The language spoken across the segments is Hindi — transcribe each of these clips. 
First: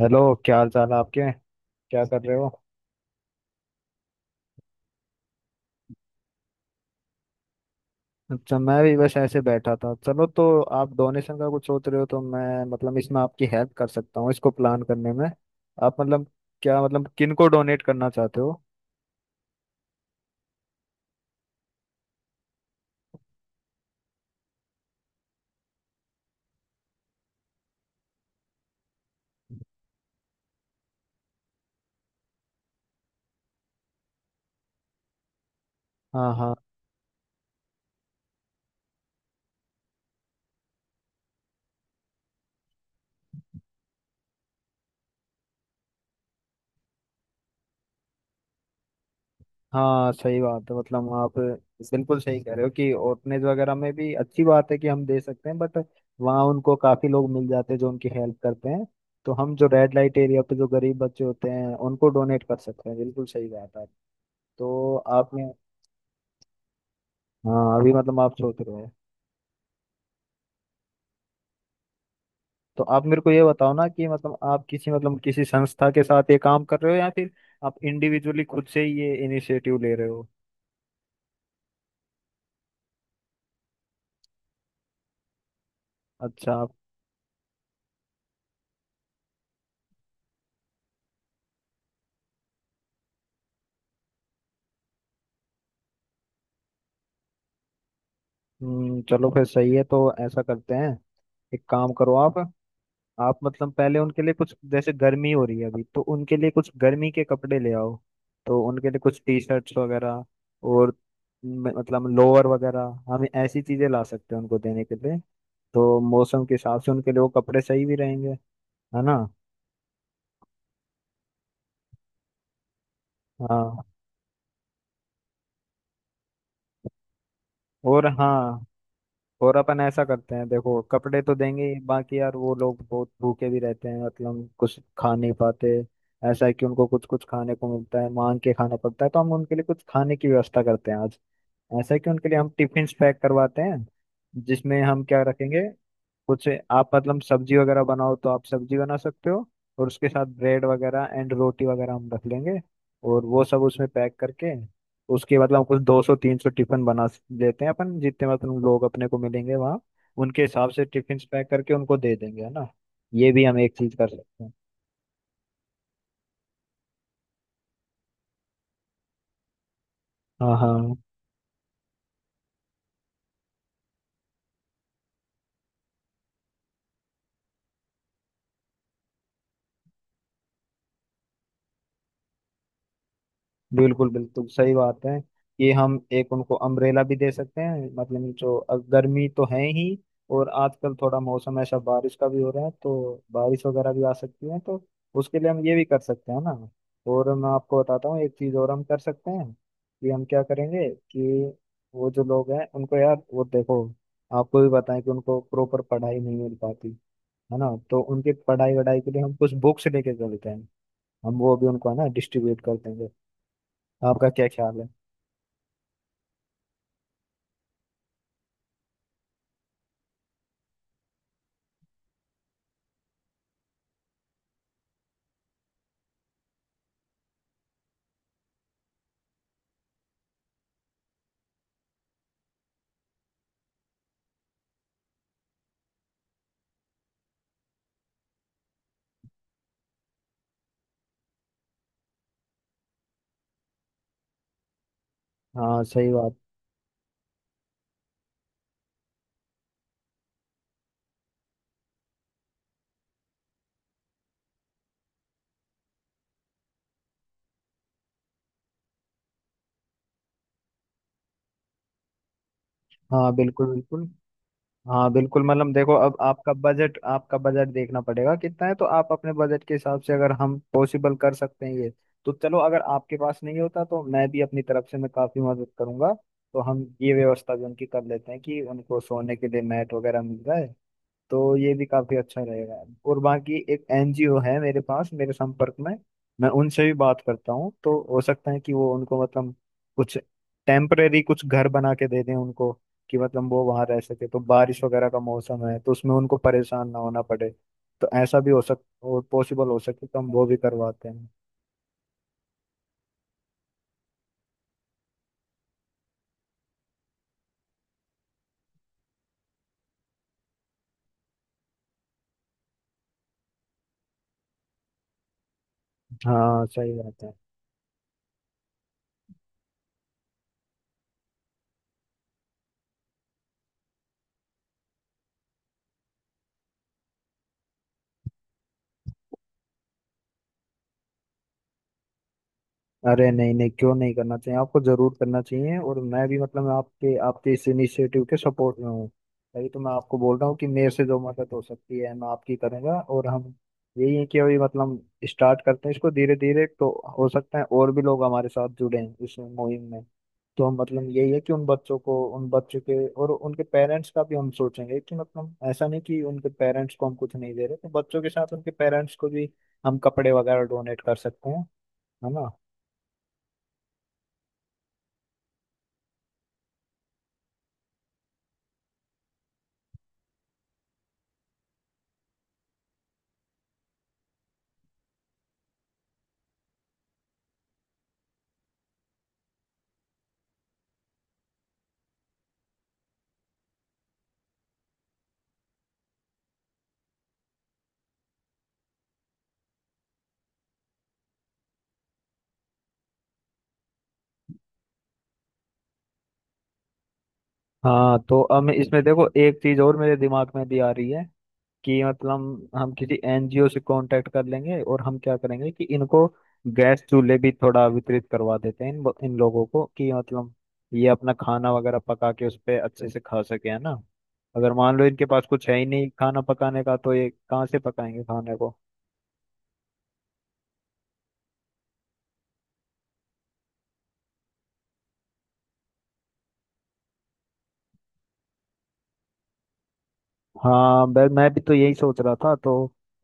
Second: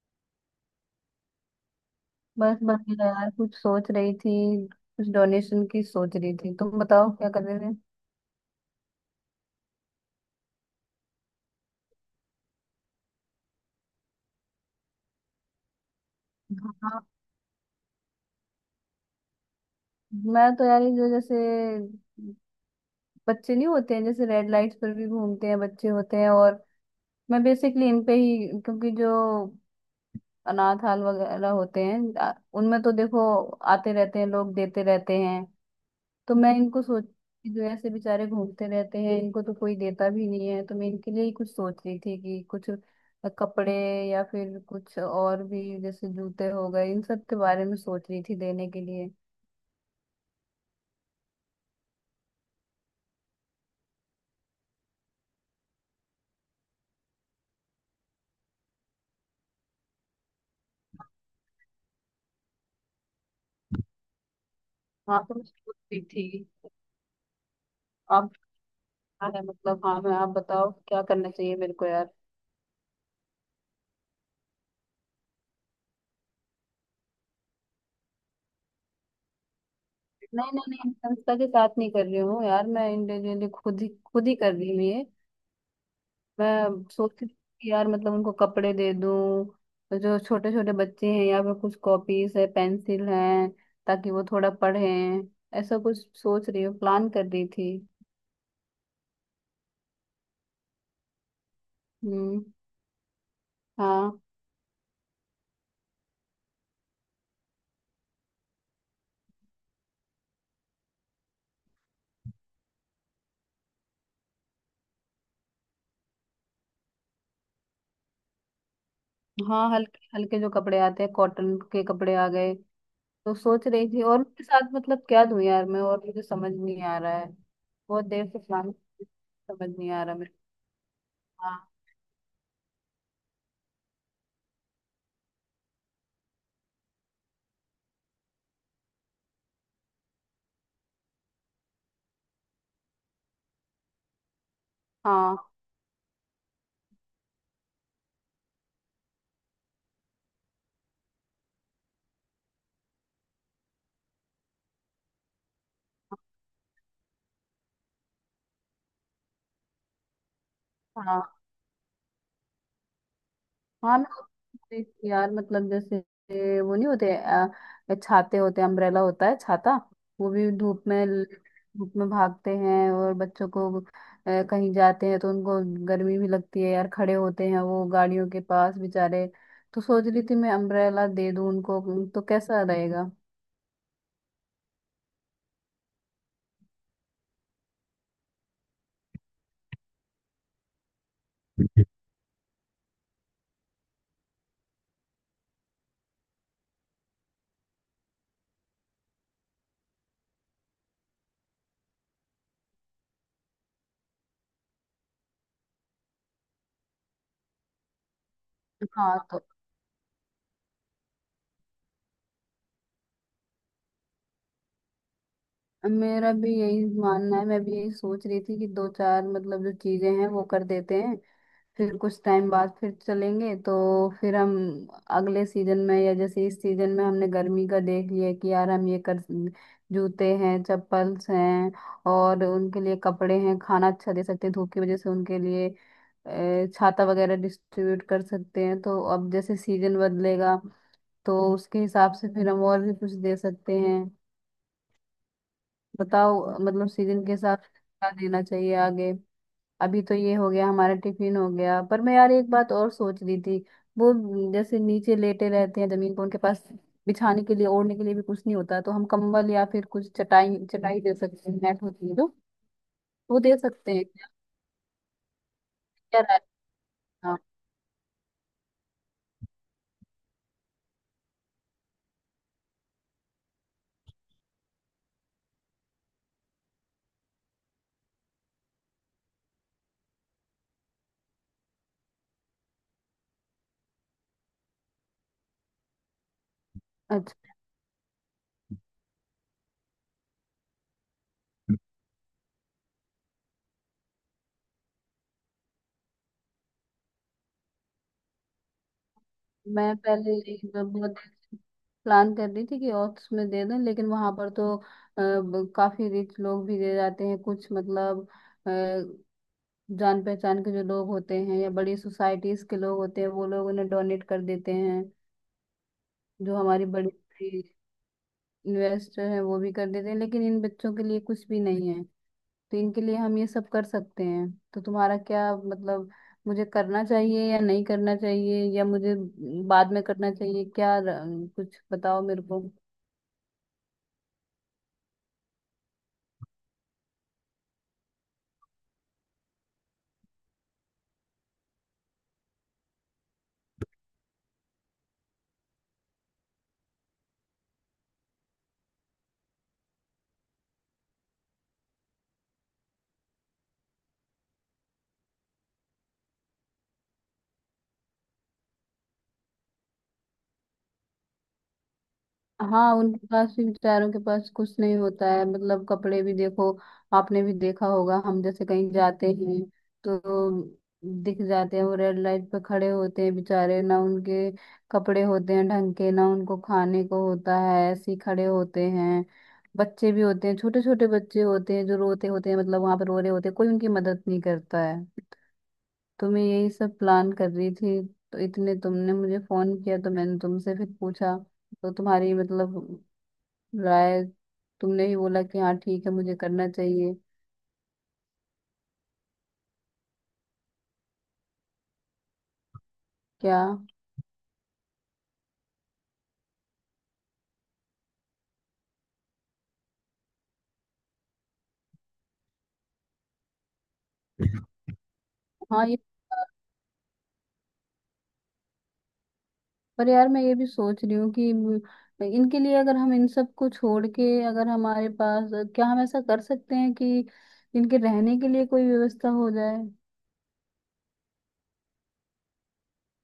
हेलो, क्या हाल चाल है आपके। क्या कर रहे हो। बस बढ़िया यार, कुछ सोच रही थी। कुछ डोनेशन की सोच रही थी। तुम बताओ क्या कर रहे थे? अच्छा, मैं भी बस ऐसे बैठा था। चलो तो आप डोनेशन का कुछ सोच रहे हो तो मैं मतलब इसमें आपकी हेल्प कर सकता हूँ इसको प्लान करने में। आप मतलब, क्या हाँ। मतलब किन को डोनेट करना चाहते हो। मैं तो यार ये जो जैसे बच्चे नहीं होते हैं जैसे रेड लाइट्स पर भी घूमते हैं बच्चे होते हैं। और मैं बेसिकली इन पे ही, क्योंकि जो अनाथ हाल वगैरह होते हैं उनमें तो देखो आते रहते हैं लोग, देते रहते हैं। हाँ, तो हाँ। मैं इनको सोच कि जो ऐसे बेचारे घूमते रहते हैं इनको तो कोई देता भी नहीं है। तो मैं इनके लिए ही कुछ सोच रही थी कि कुछ कपड़े या फिर कुछ और भी जैसे जूते हो गए, इन सब के बारे में सोच रही थी देने के लिए। हाँ, सही बात है, मतलब आप बिल्कुल सही कह रहे हो कि ऑर्फनेज वगैरह में भी अच्छी बात है कि हम दे सकते हैं, बट वहाँ उनको काफ़ी लोग मिल जाते हैं जो उनकी हेल्प करते हैं। तो हम जो रेड लाइट एरिया पे जो गरीब बच्चे होते हैं उनको डोनेट कर सकते हैं, बिल्कुल सही बात है। तो हाँ, आप, तो मैं सोच रही थी। हाँ अभी मतलब आप आप सोच रहे हो। क्या है, मतलब हाँ, मैं, आप बताओ क्या करना चाहिए मेरे को यार। तो आप मेरे को ये बताओ ना कि मतलब आप किसी, मतलब किसी संस्था के साथ ये काम कर रहे हो या फिर आप इंडिविजुअली खुद से ही ये इनिशिएटिव ले रहे हो। नहीं नहीं नहीं, संस्था के साथ नहीं कर रही हूँ यार। मैं इंडिविजुअली खुद ही कर रही हूँ ये। अच्छा आप। मैं सोचती थी कि यार मतलब उनको कपड़े दे दूं, जो छोटे छोटे बच्चे हैं, या फिर कुछ कॉपीज है पेंसिल हैं ताकि वो थोड़ा पढ़ें। ऐसा कुछ सोच रही हूँ, प्लान कर रही थी। चलो फिर सही है तो ऐसा करते हैं। एक काम करो आप। हम्म। आप मतलब पहले हाँ। उनके लिए कुछ, जैसे गर्मी हो रही है अभी तो उनके लिए कुछ गर्मी के कपड़े ले आओ। तो उनके लिए कुछ टी शर्ट्स वगैरह और मतलब लोअर वगैरह हम ऐसी चीजें ला सकते हैं उनको देने के लिए। तो मौसम के हिसाब से उनके लिए वो कपड़े सही भी रहेंगे, है ना। हाँ, हल्के हल्के जो कपड़े आते हैं, कॉटन के कपड़े आ गए, तो सोच हाँ। रही थी। और उनके साथ मतलब क्या दूं यार मैं? और मुझे समझ नहीं आ रहा है। बहुत और देर से हाँ, प्लान। और समझ अपन नहीं आ ऐसा रहा मेरे। करते हैं, देखो कपड़े तो हाँ, देंगे ही, बाकी यार वो लोग बहुत भूखे भी रहते हैं, मतलब कुछ खा नहीं पाते। ऐसा है कि उनको कुछ कुछ खाने को मिलता है, मांग के खाना पड़ता है, तो हम उनके लिए कुछ खाने की व्यवस्था करते हैं आज। ऐसा है कि उनके लिए हम टिफिन पैक करवाते हैं। जिसमें हम क्या हाँ, रखेंगे, कुछ आप मतलब सब्जी वगैरह बनाओ तो आप सब्जी बना सकते हो। और उसके साथ ब्रेड वगैरह एंड रोटी वगैरह हम रख लेंगे। और वो सब उसमें पैक करके, उसके मतलब कुछ 200 से 300 टिफिन लेते हैं अपन, जितने मतलब लोग अपने को मिलेंगे वहाँ उनके हिसाब से टिफिन हाँ। पैक करके उनको दे देंगे, है ना। ये भी हम एक चीज हाँ, मैं कर सकते हैं। देख रही यार मतलब जैसे वो नहीं होते छाते होते, अम्ब्रेला होता है, छाता। वो भी हाँ। हाँ, धूप में भागते हैं। और बच्चों को कहीं जाते हैं तो उनको गर्मी भी लगती है यार। खड़े होते हैं वो गाड़ियों के पास बेचारे। तो सोच रही थी मैं अम्ब्रेला दे दूं उनको। तो कैसा रहेगा? बिल्कुल बिल्कुल सही बात है कि हम एक उनको अम्ब्रेला भी दे सकते हैं, मतलब जो गर्मी तो है ही और आजकल थोड़ा मौसम ऐसा बारिश का भी हो रहा है, तो बारिश वगैरह भी आ सकती है। तो उसके लिए हम ये भी कर सकते हैं ना। और मैं आपको बताता हूँ एक चीज़ और हम कर सकते हैं कि हम क्या करेंगे कि वो जो लोग हैं उनको, यार वो देखो, आपको भी बताएं कि उनको प्रॉपर पढ़ाई नहीं मिल पाती, है ना। तो उनकी पढ़ाई वढ़ाई के हाँ। लिए हम तो कुछ बुक्स लेके चलते हैं। हम वो भी उनको है ना डिस्ट्रीब्यूट करते हैं। आपका क्या ख्याल है। मेरा भी यही मानना है। मैं भी यही सोच रही थी कि दो चार मतलब जो चीजें हैं वो कर देते हैं। फिर कुछ टाइम बाद फिर चलेंगे, तो फिर हम अगले सीजन में, या जैसे इस सीजन में हमने गर्मी का देख लिया कि यार हम ये कर। जूते हैं, चप्पल्स हैं, और उनके लिए कपड़े हैं, खाना अच्छा दे सकते हैं। धूप की वजह से उनके लिए छाता वगैरह डिस्ट्रीब्यूट कर सकते हैं। तो अब जैसे सीजन बदलेगा तो उसके हिसाब से फिर हम और भी कुछ दे सकते हैं। हाँ सही बात। बताओ मतलब सीजन के हिसाब से क्या देना चाहिए आगे। अभी तो ये हो गया, हमारा टिफिन हो गया, पर मैं यार एक बात और सोच रही थी। वो, जैसे नीचे लेटे रहते हैं जमीन पर, उनके पास बिछाने के लिए ओढ़ने के लिए भी कुछ नहीं होता, तो हम कंबल या फिर कुछ चटाई चटाई दे सकते हैं। नेट होती है जो, हाँ वो दे बिल्कुल, सकते हैं बिल्कुल। क्या? हाँ बिल्कुल, मतलब देखो अब क्या राय? आपका बजट हाँ। आपका बजट देखना पड़ेगा कितना है, तो आप अपने बजट के हिसाब से अगर हम पॉसिबल कर सकते हैं ये। तो चलो अगर आपके पास नहीं होता तो मैं भी अपनी तरफ से मैं काफी मदद करूंगा। तो हम ये व्यवस्था भी उनकी कर लेते हैं कि उनको सोने के लिए मैट वगैरह मिल जाए। तो ये भी काफी अच्छा रहेगा। और बाकी एक एनजीओ है मेरे पास मेरे संपर्क में, मैं उनसे भी बात अच्छा, करता हूँ। तो हो सकता है कि वो उनको मतलब कुछ टेम्परेरी कुछ घर बना के दे दें उनको, कि मतलब वो वहां रह सके। तो बारिश वगैरह का मौसम है तो उसमें उनको परेशान ना होना पड़े। तो ऐसा भी हो सक और पॉसिबल हो मैं सके तो हम पहले वो भी एक करवाते बहुत हैं। प्लान कर रही थी कि ऑक्स में दे दें, लेकिन वहां पर तो काफी रिच लोग भी दे जाते हैं कुछ, मतलब जान पहचान के जो लोग होते हैं या बड़ी सोसाइटीज के लोग होते हैं वो लोग उन्हें डोनेट कर देते हैं। जो हाँ हमारी सही बड़ी बात है। बड़ी इन्वेस्टर हैं वो भी कर देते हैं, लेकिन इन बच्चों के लिए कुछ भी नहीं है। तो इनके लिए हम ये सब कर सकते हैं। तो तुम्हारा क्या मतलब? मुझे करना चाहिए या नहीं करना चाहिए, या मुझे बाद में करना चाहिए क्या? कुछ बताओ मेरे को। अरे नहीं नहीं, क्यों नहीं करना चाहिए, आपको जरूर करना चाहिए, और मैं भी मतलब आपके आपके इस इनिशिएटिव के सपोर्ट में हूँ। तभी तो मैं आपको बोल रहा हूँ कि मेरे से जो मदद हो सकती है मैं आपकी करूँगा। और हम, यही है कि अभी मतलब स्टार्ट करते हैं इसको धीरे धीरे, तो हो सकता है और भी लोग हमारे साथ जुड़े हैं इस मुहिम में। तो हम मतलब यही है कि उन बच्चों को, उन बच्चों के और उनके पेरेंट्स का भी हम सोचेंगे, कि मतलब ऐसा नहीं कि उनके पेरेंट्स को हम कुछ नहीं दे रहे, तो बच्चों के साथ उनके पेरेंट्स को भी हम कपड़े वगैरह डोनेट कर सकते हैं, है ना। हाँ, उनके पास भी बेचारों के पास कुछ नहीं होता है। मतलब कपड़े भी देखो, आपने भी देखा होगा, हम जैसे कहीं जाते हैं तो दिख जाते हैं वो, रेड लाइट पे खड़े होते हैं बेचारे ना। उनके कपड़े होते हैं ढंग के ना, उनको खाने को होता है, ऐसे ही खड़े होते हैं। बच्चे भी होते हैं, छोटे छोटे बच्चे होते हैं जो रोते होते हैं, मतलब वहां पर रो रहे होते हैं। कोई उनकी मदद नहीं करता है। तो मैं यही सब प्लान कर रही थी। तो इतने तुमने मुझे फोन किया, तो मैंने तुमसे फिर पूछा तो, तुम्हारी मतलब राय। तुमने ही बोला कि हाँ ठीक है मुझे करना चाहिए। हाँ, तो अब मैं इसमें देखो एक चीज और मेरे दिमाग में भी आ रही है कि मतलब हम किसी क्या? एनजीओ से कांटेक्ट कर लेंगे और हम क्या करेंगे कि इनको गैस चूल्हे भी थोड़ा वितरित करवा देते हैं इन इन लोगों को, कि मतलब ये अपना खाना वगैरह पका के उस पर अच्छे से खा सके, है ना। अगर मान लो इनके पास कुछ है ही हाँ ये। नहीं खाना पकाने का तो ये कहाँ से पकाएंगे खाने को। पर यार मैं ये भी सोच रही हूँ कि इनके लिए, अगर हम इन सब को छोड़ के, अगर हमारे पास, क्या हम ऐसा कर सकते हैं कि इनके रहने के लिए कोई व्यवस्था हो जाए? हाँ, मैं भी तो यही सोच रहा था। तो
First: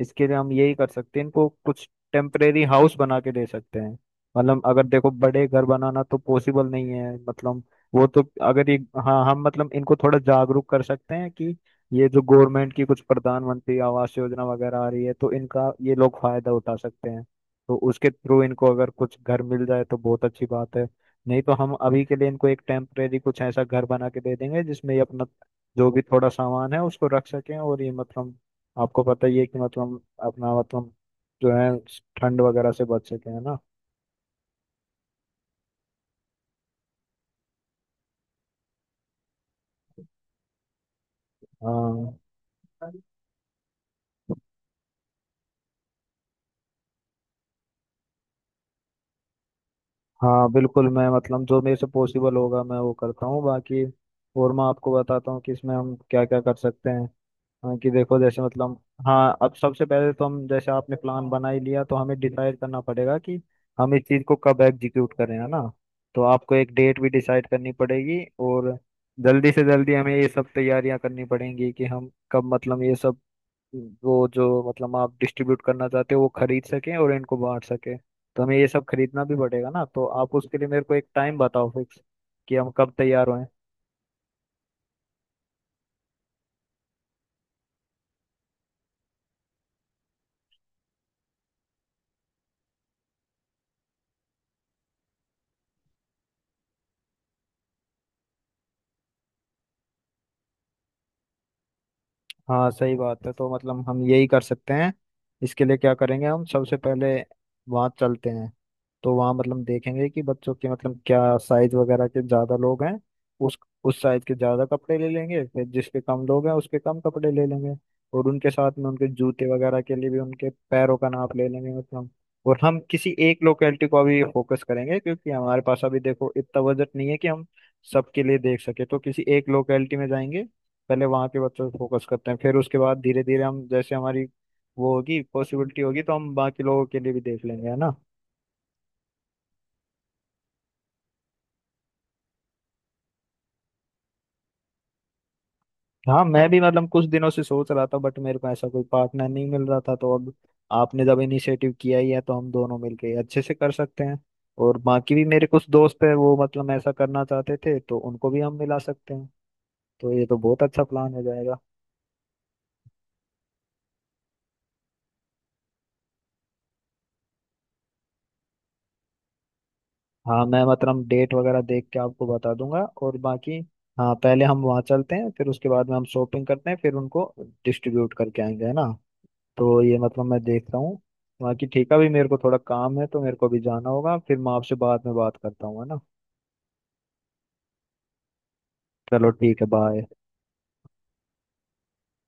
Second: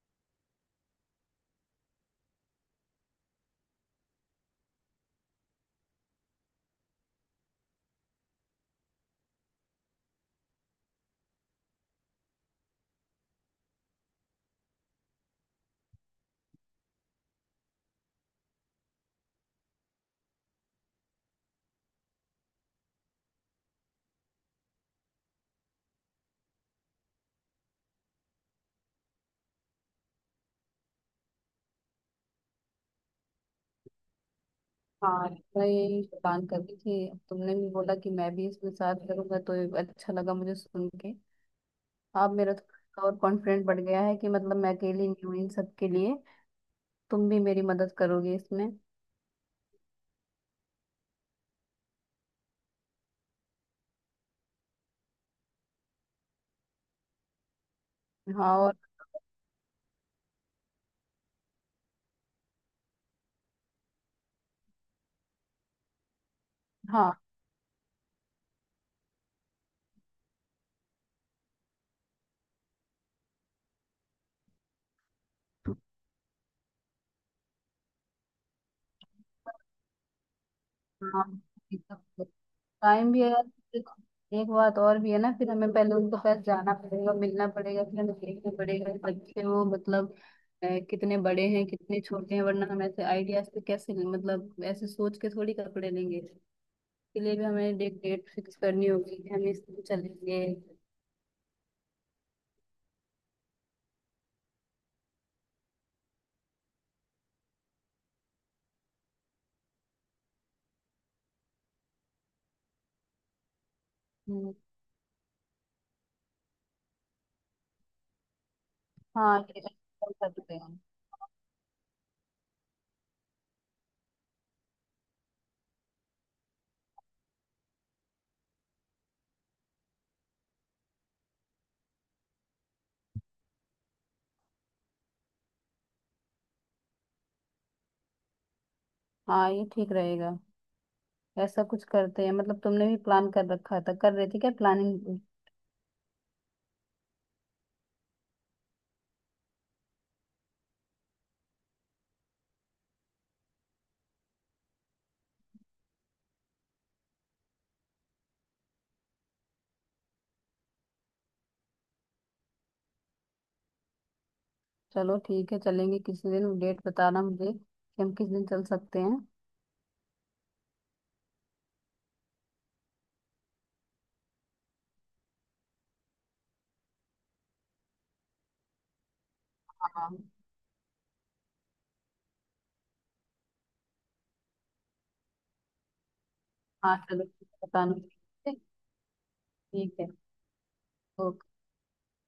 इसके लिए हम यही कर सकते हैं, इनको कुछ टेम्परेरी हाउस बना के दे सकते हैं। मतलब अगर देखो, बड़े घर बनाना तो पॉसिबल नहीं है, मतलब वो तो अगर ये, हाँ हम मतलब इनको थोड़ा जागरूक कर सकते हैं कि ये जो गवर्नमेंट की कुछ प्रधानमंत्री आवास योजना वगैरह आ रही है तो इनका ये लोग फायदा उठा सकते हैं। तो उसके थ्रू इनको अगर कुछ घर मिल जाए तो बहुत अच्छी बात है। नहीं तो हम अभी के लिए इनको एक टेम्परेरी कुछ ऐसा घर बना के दे देंगे जिसमें ये अपना जो भी थोड़ा सामान है उसको रख सकें, और ये मतलब आपको पता ही है कि मतलब अपना मतलब जो है, ठंड वगैरह से बच सके, है ना। हाँ, मैं यही प्लान कर रही थी। अब तुमने भी बोला कि मैं भी इसमें साथ करूंगा, तो अच्छा लगा मुझे सुन के। हाँ, अब मेरा थोड़ा और कॉन्फिडेंट बढ़ गया है कि मतलब मैं अकेली नहीं हूँ इन सब के लिए। तुम भी मेरी मदद करोगे इसमें। हाँ बिल्कुल मैं मतलब जो मेरे से पॉसिबल होगा मैं वो करता हूँ बाकी। और मैं आपको बताता हूँ कि इसमें हम क्या क्या कर सकते हैं। हाँ कि देखो जैसे हाँ और। मतलब, हाँ अब सबसे पहले तो हम, जैसे आपने प्लान बना ही लिया, तो हमें डिसाइड करना पड़ेगा कि हम इस चीज़ को कब एग्जीक्यूट करें, है ना। तो आपको एक डेट भी हाँ। डिसाइड करनी पड़ेगी। और जल्दी से जल्दी हमें ये सब तैयारियां करनी पड़ेंगी कि हम कब मतलब ये सब, वो जो मतलब आप डिस्ट्रीब्यूट करना चाहते हो वो खरीद सकें और इनको बांट सकें। तो हमें ये सब खरीदना भी पड़ेगा ना, तो आप उसके लिए मेरे को एक हाँ, टाइम बताओ फिक्स, कि हम कब टाइम भी तैयार है हों। यार। एक बात और भी है ना, फिर हमें पहले उनके पास जाना पड़ेगा, मिलना पड़ेगा, फिर हमें देखना पड़ेगा कि बच्चे वो मतलब कितने बड़े हैं कितने छोटे हैं, वरना हम ऐसे आइडियाज से कैसे, मतलब ऐसे सोच के थोड़ी कपड़े लेंगे। इसके लिए भी हमें डेट डेट फिक्स करनी होगी कि हम इस दिन चलेंगे। हाँ सही बात है, तो मतलब हम यही कर सकते हैं। इसके लिए क्या करेंगे, हम सबसे पहले वहाँ चलते हैं। तो वहाँ मतलब देखेंगे कि बच्चों के मतलब क्या साइज वगैरह के ज़्यादा लोग हैं, उस उस साइज के हम्म। ज़्यादा कपड़े ले लेंगे, फिर जिसके कम लोग हैं उसके कम कपड़े ले लेंगे। और उनके साथ में उनके हाँ, जूते ये ऐसा वगैरह के लिए भी कर उनके सकते हैं। पैरों का नाप ले लेंगे मतलब। और हम किसी एक लोकेलिटी को अभी फोकस करेंगे क्योंकि हमारे पास अभी देखो इतना बजट नहीं है कि हम सबके लिए देख सके, तो किसी एक लोकेलिटी में जाएंगे, पहले वहाँ के बच्चों पे फोकस करते हैं। फिर उसके बाद धीरे धीरे हम, जैसे हमारी वो होगी, पॉसिबिलिटी होगी तो हम बाकी लोगों के लिए भी देख लेंगे, है ना। हाँ, ये ठीक रहेगा। ऐसा कुछ करते हैं। मतलब तुमने भी प्लान कर रखा था, कर रही थी क्या प्लानिंग? हाँ मैं भी मतलब कुछ दिनों से सोच रहा था, बट मेरे को ऐसा कोई पार्टनर नहीं मिल रहा था। तो अब आपने जब इनिशिएटिव किया ही है तो हम दोनों मिलके अच्छे से कर सकते हैं। और बाकी भी मेरे कुछ दोस्त है वो मतलब ऐसा करना चाहते थे, तो उनको भी हम मिला सकते हैं। तो ये तो बहुत अच्छा प्लान हो जाएगा। चलो ठीक है, चलेंगे किसी दिन। डेट बताना मुझे कि हम किस दिन चल सकते हैं। हाँ मैं मतलब डेट वगैरह देख के आपको बता दूंगा। और बाकी, हाँ पहले हम वहाँ चलते हैं, फिर उसके बाद में हम शॉपिंग करते हैं, फिर उनको डिस्ट्रीब्यूट करके आएंगे, है ना। तो ये हाँ। मतलब मैं देख रहा हूँ। बाकी ठीक है, अभी मेरे को थोड़ा काम है तो मेरे को भी जाना होगा, फिर मैं आपसे बाद में बात करता हूँ, है ना। हाँ चलो। बताना। चलो ठीक है, ठीक बाय। है। ओके।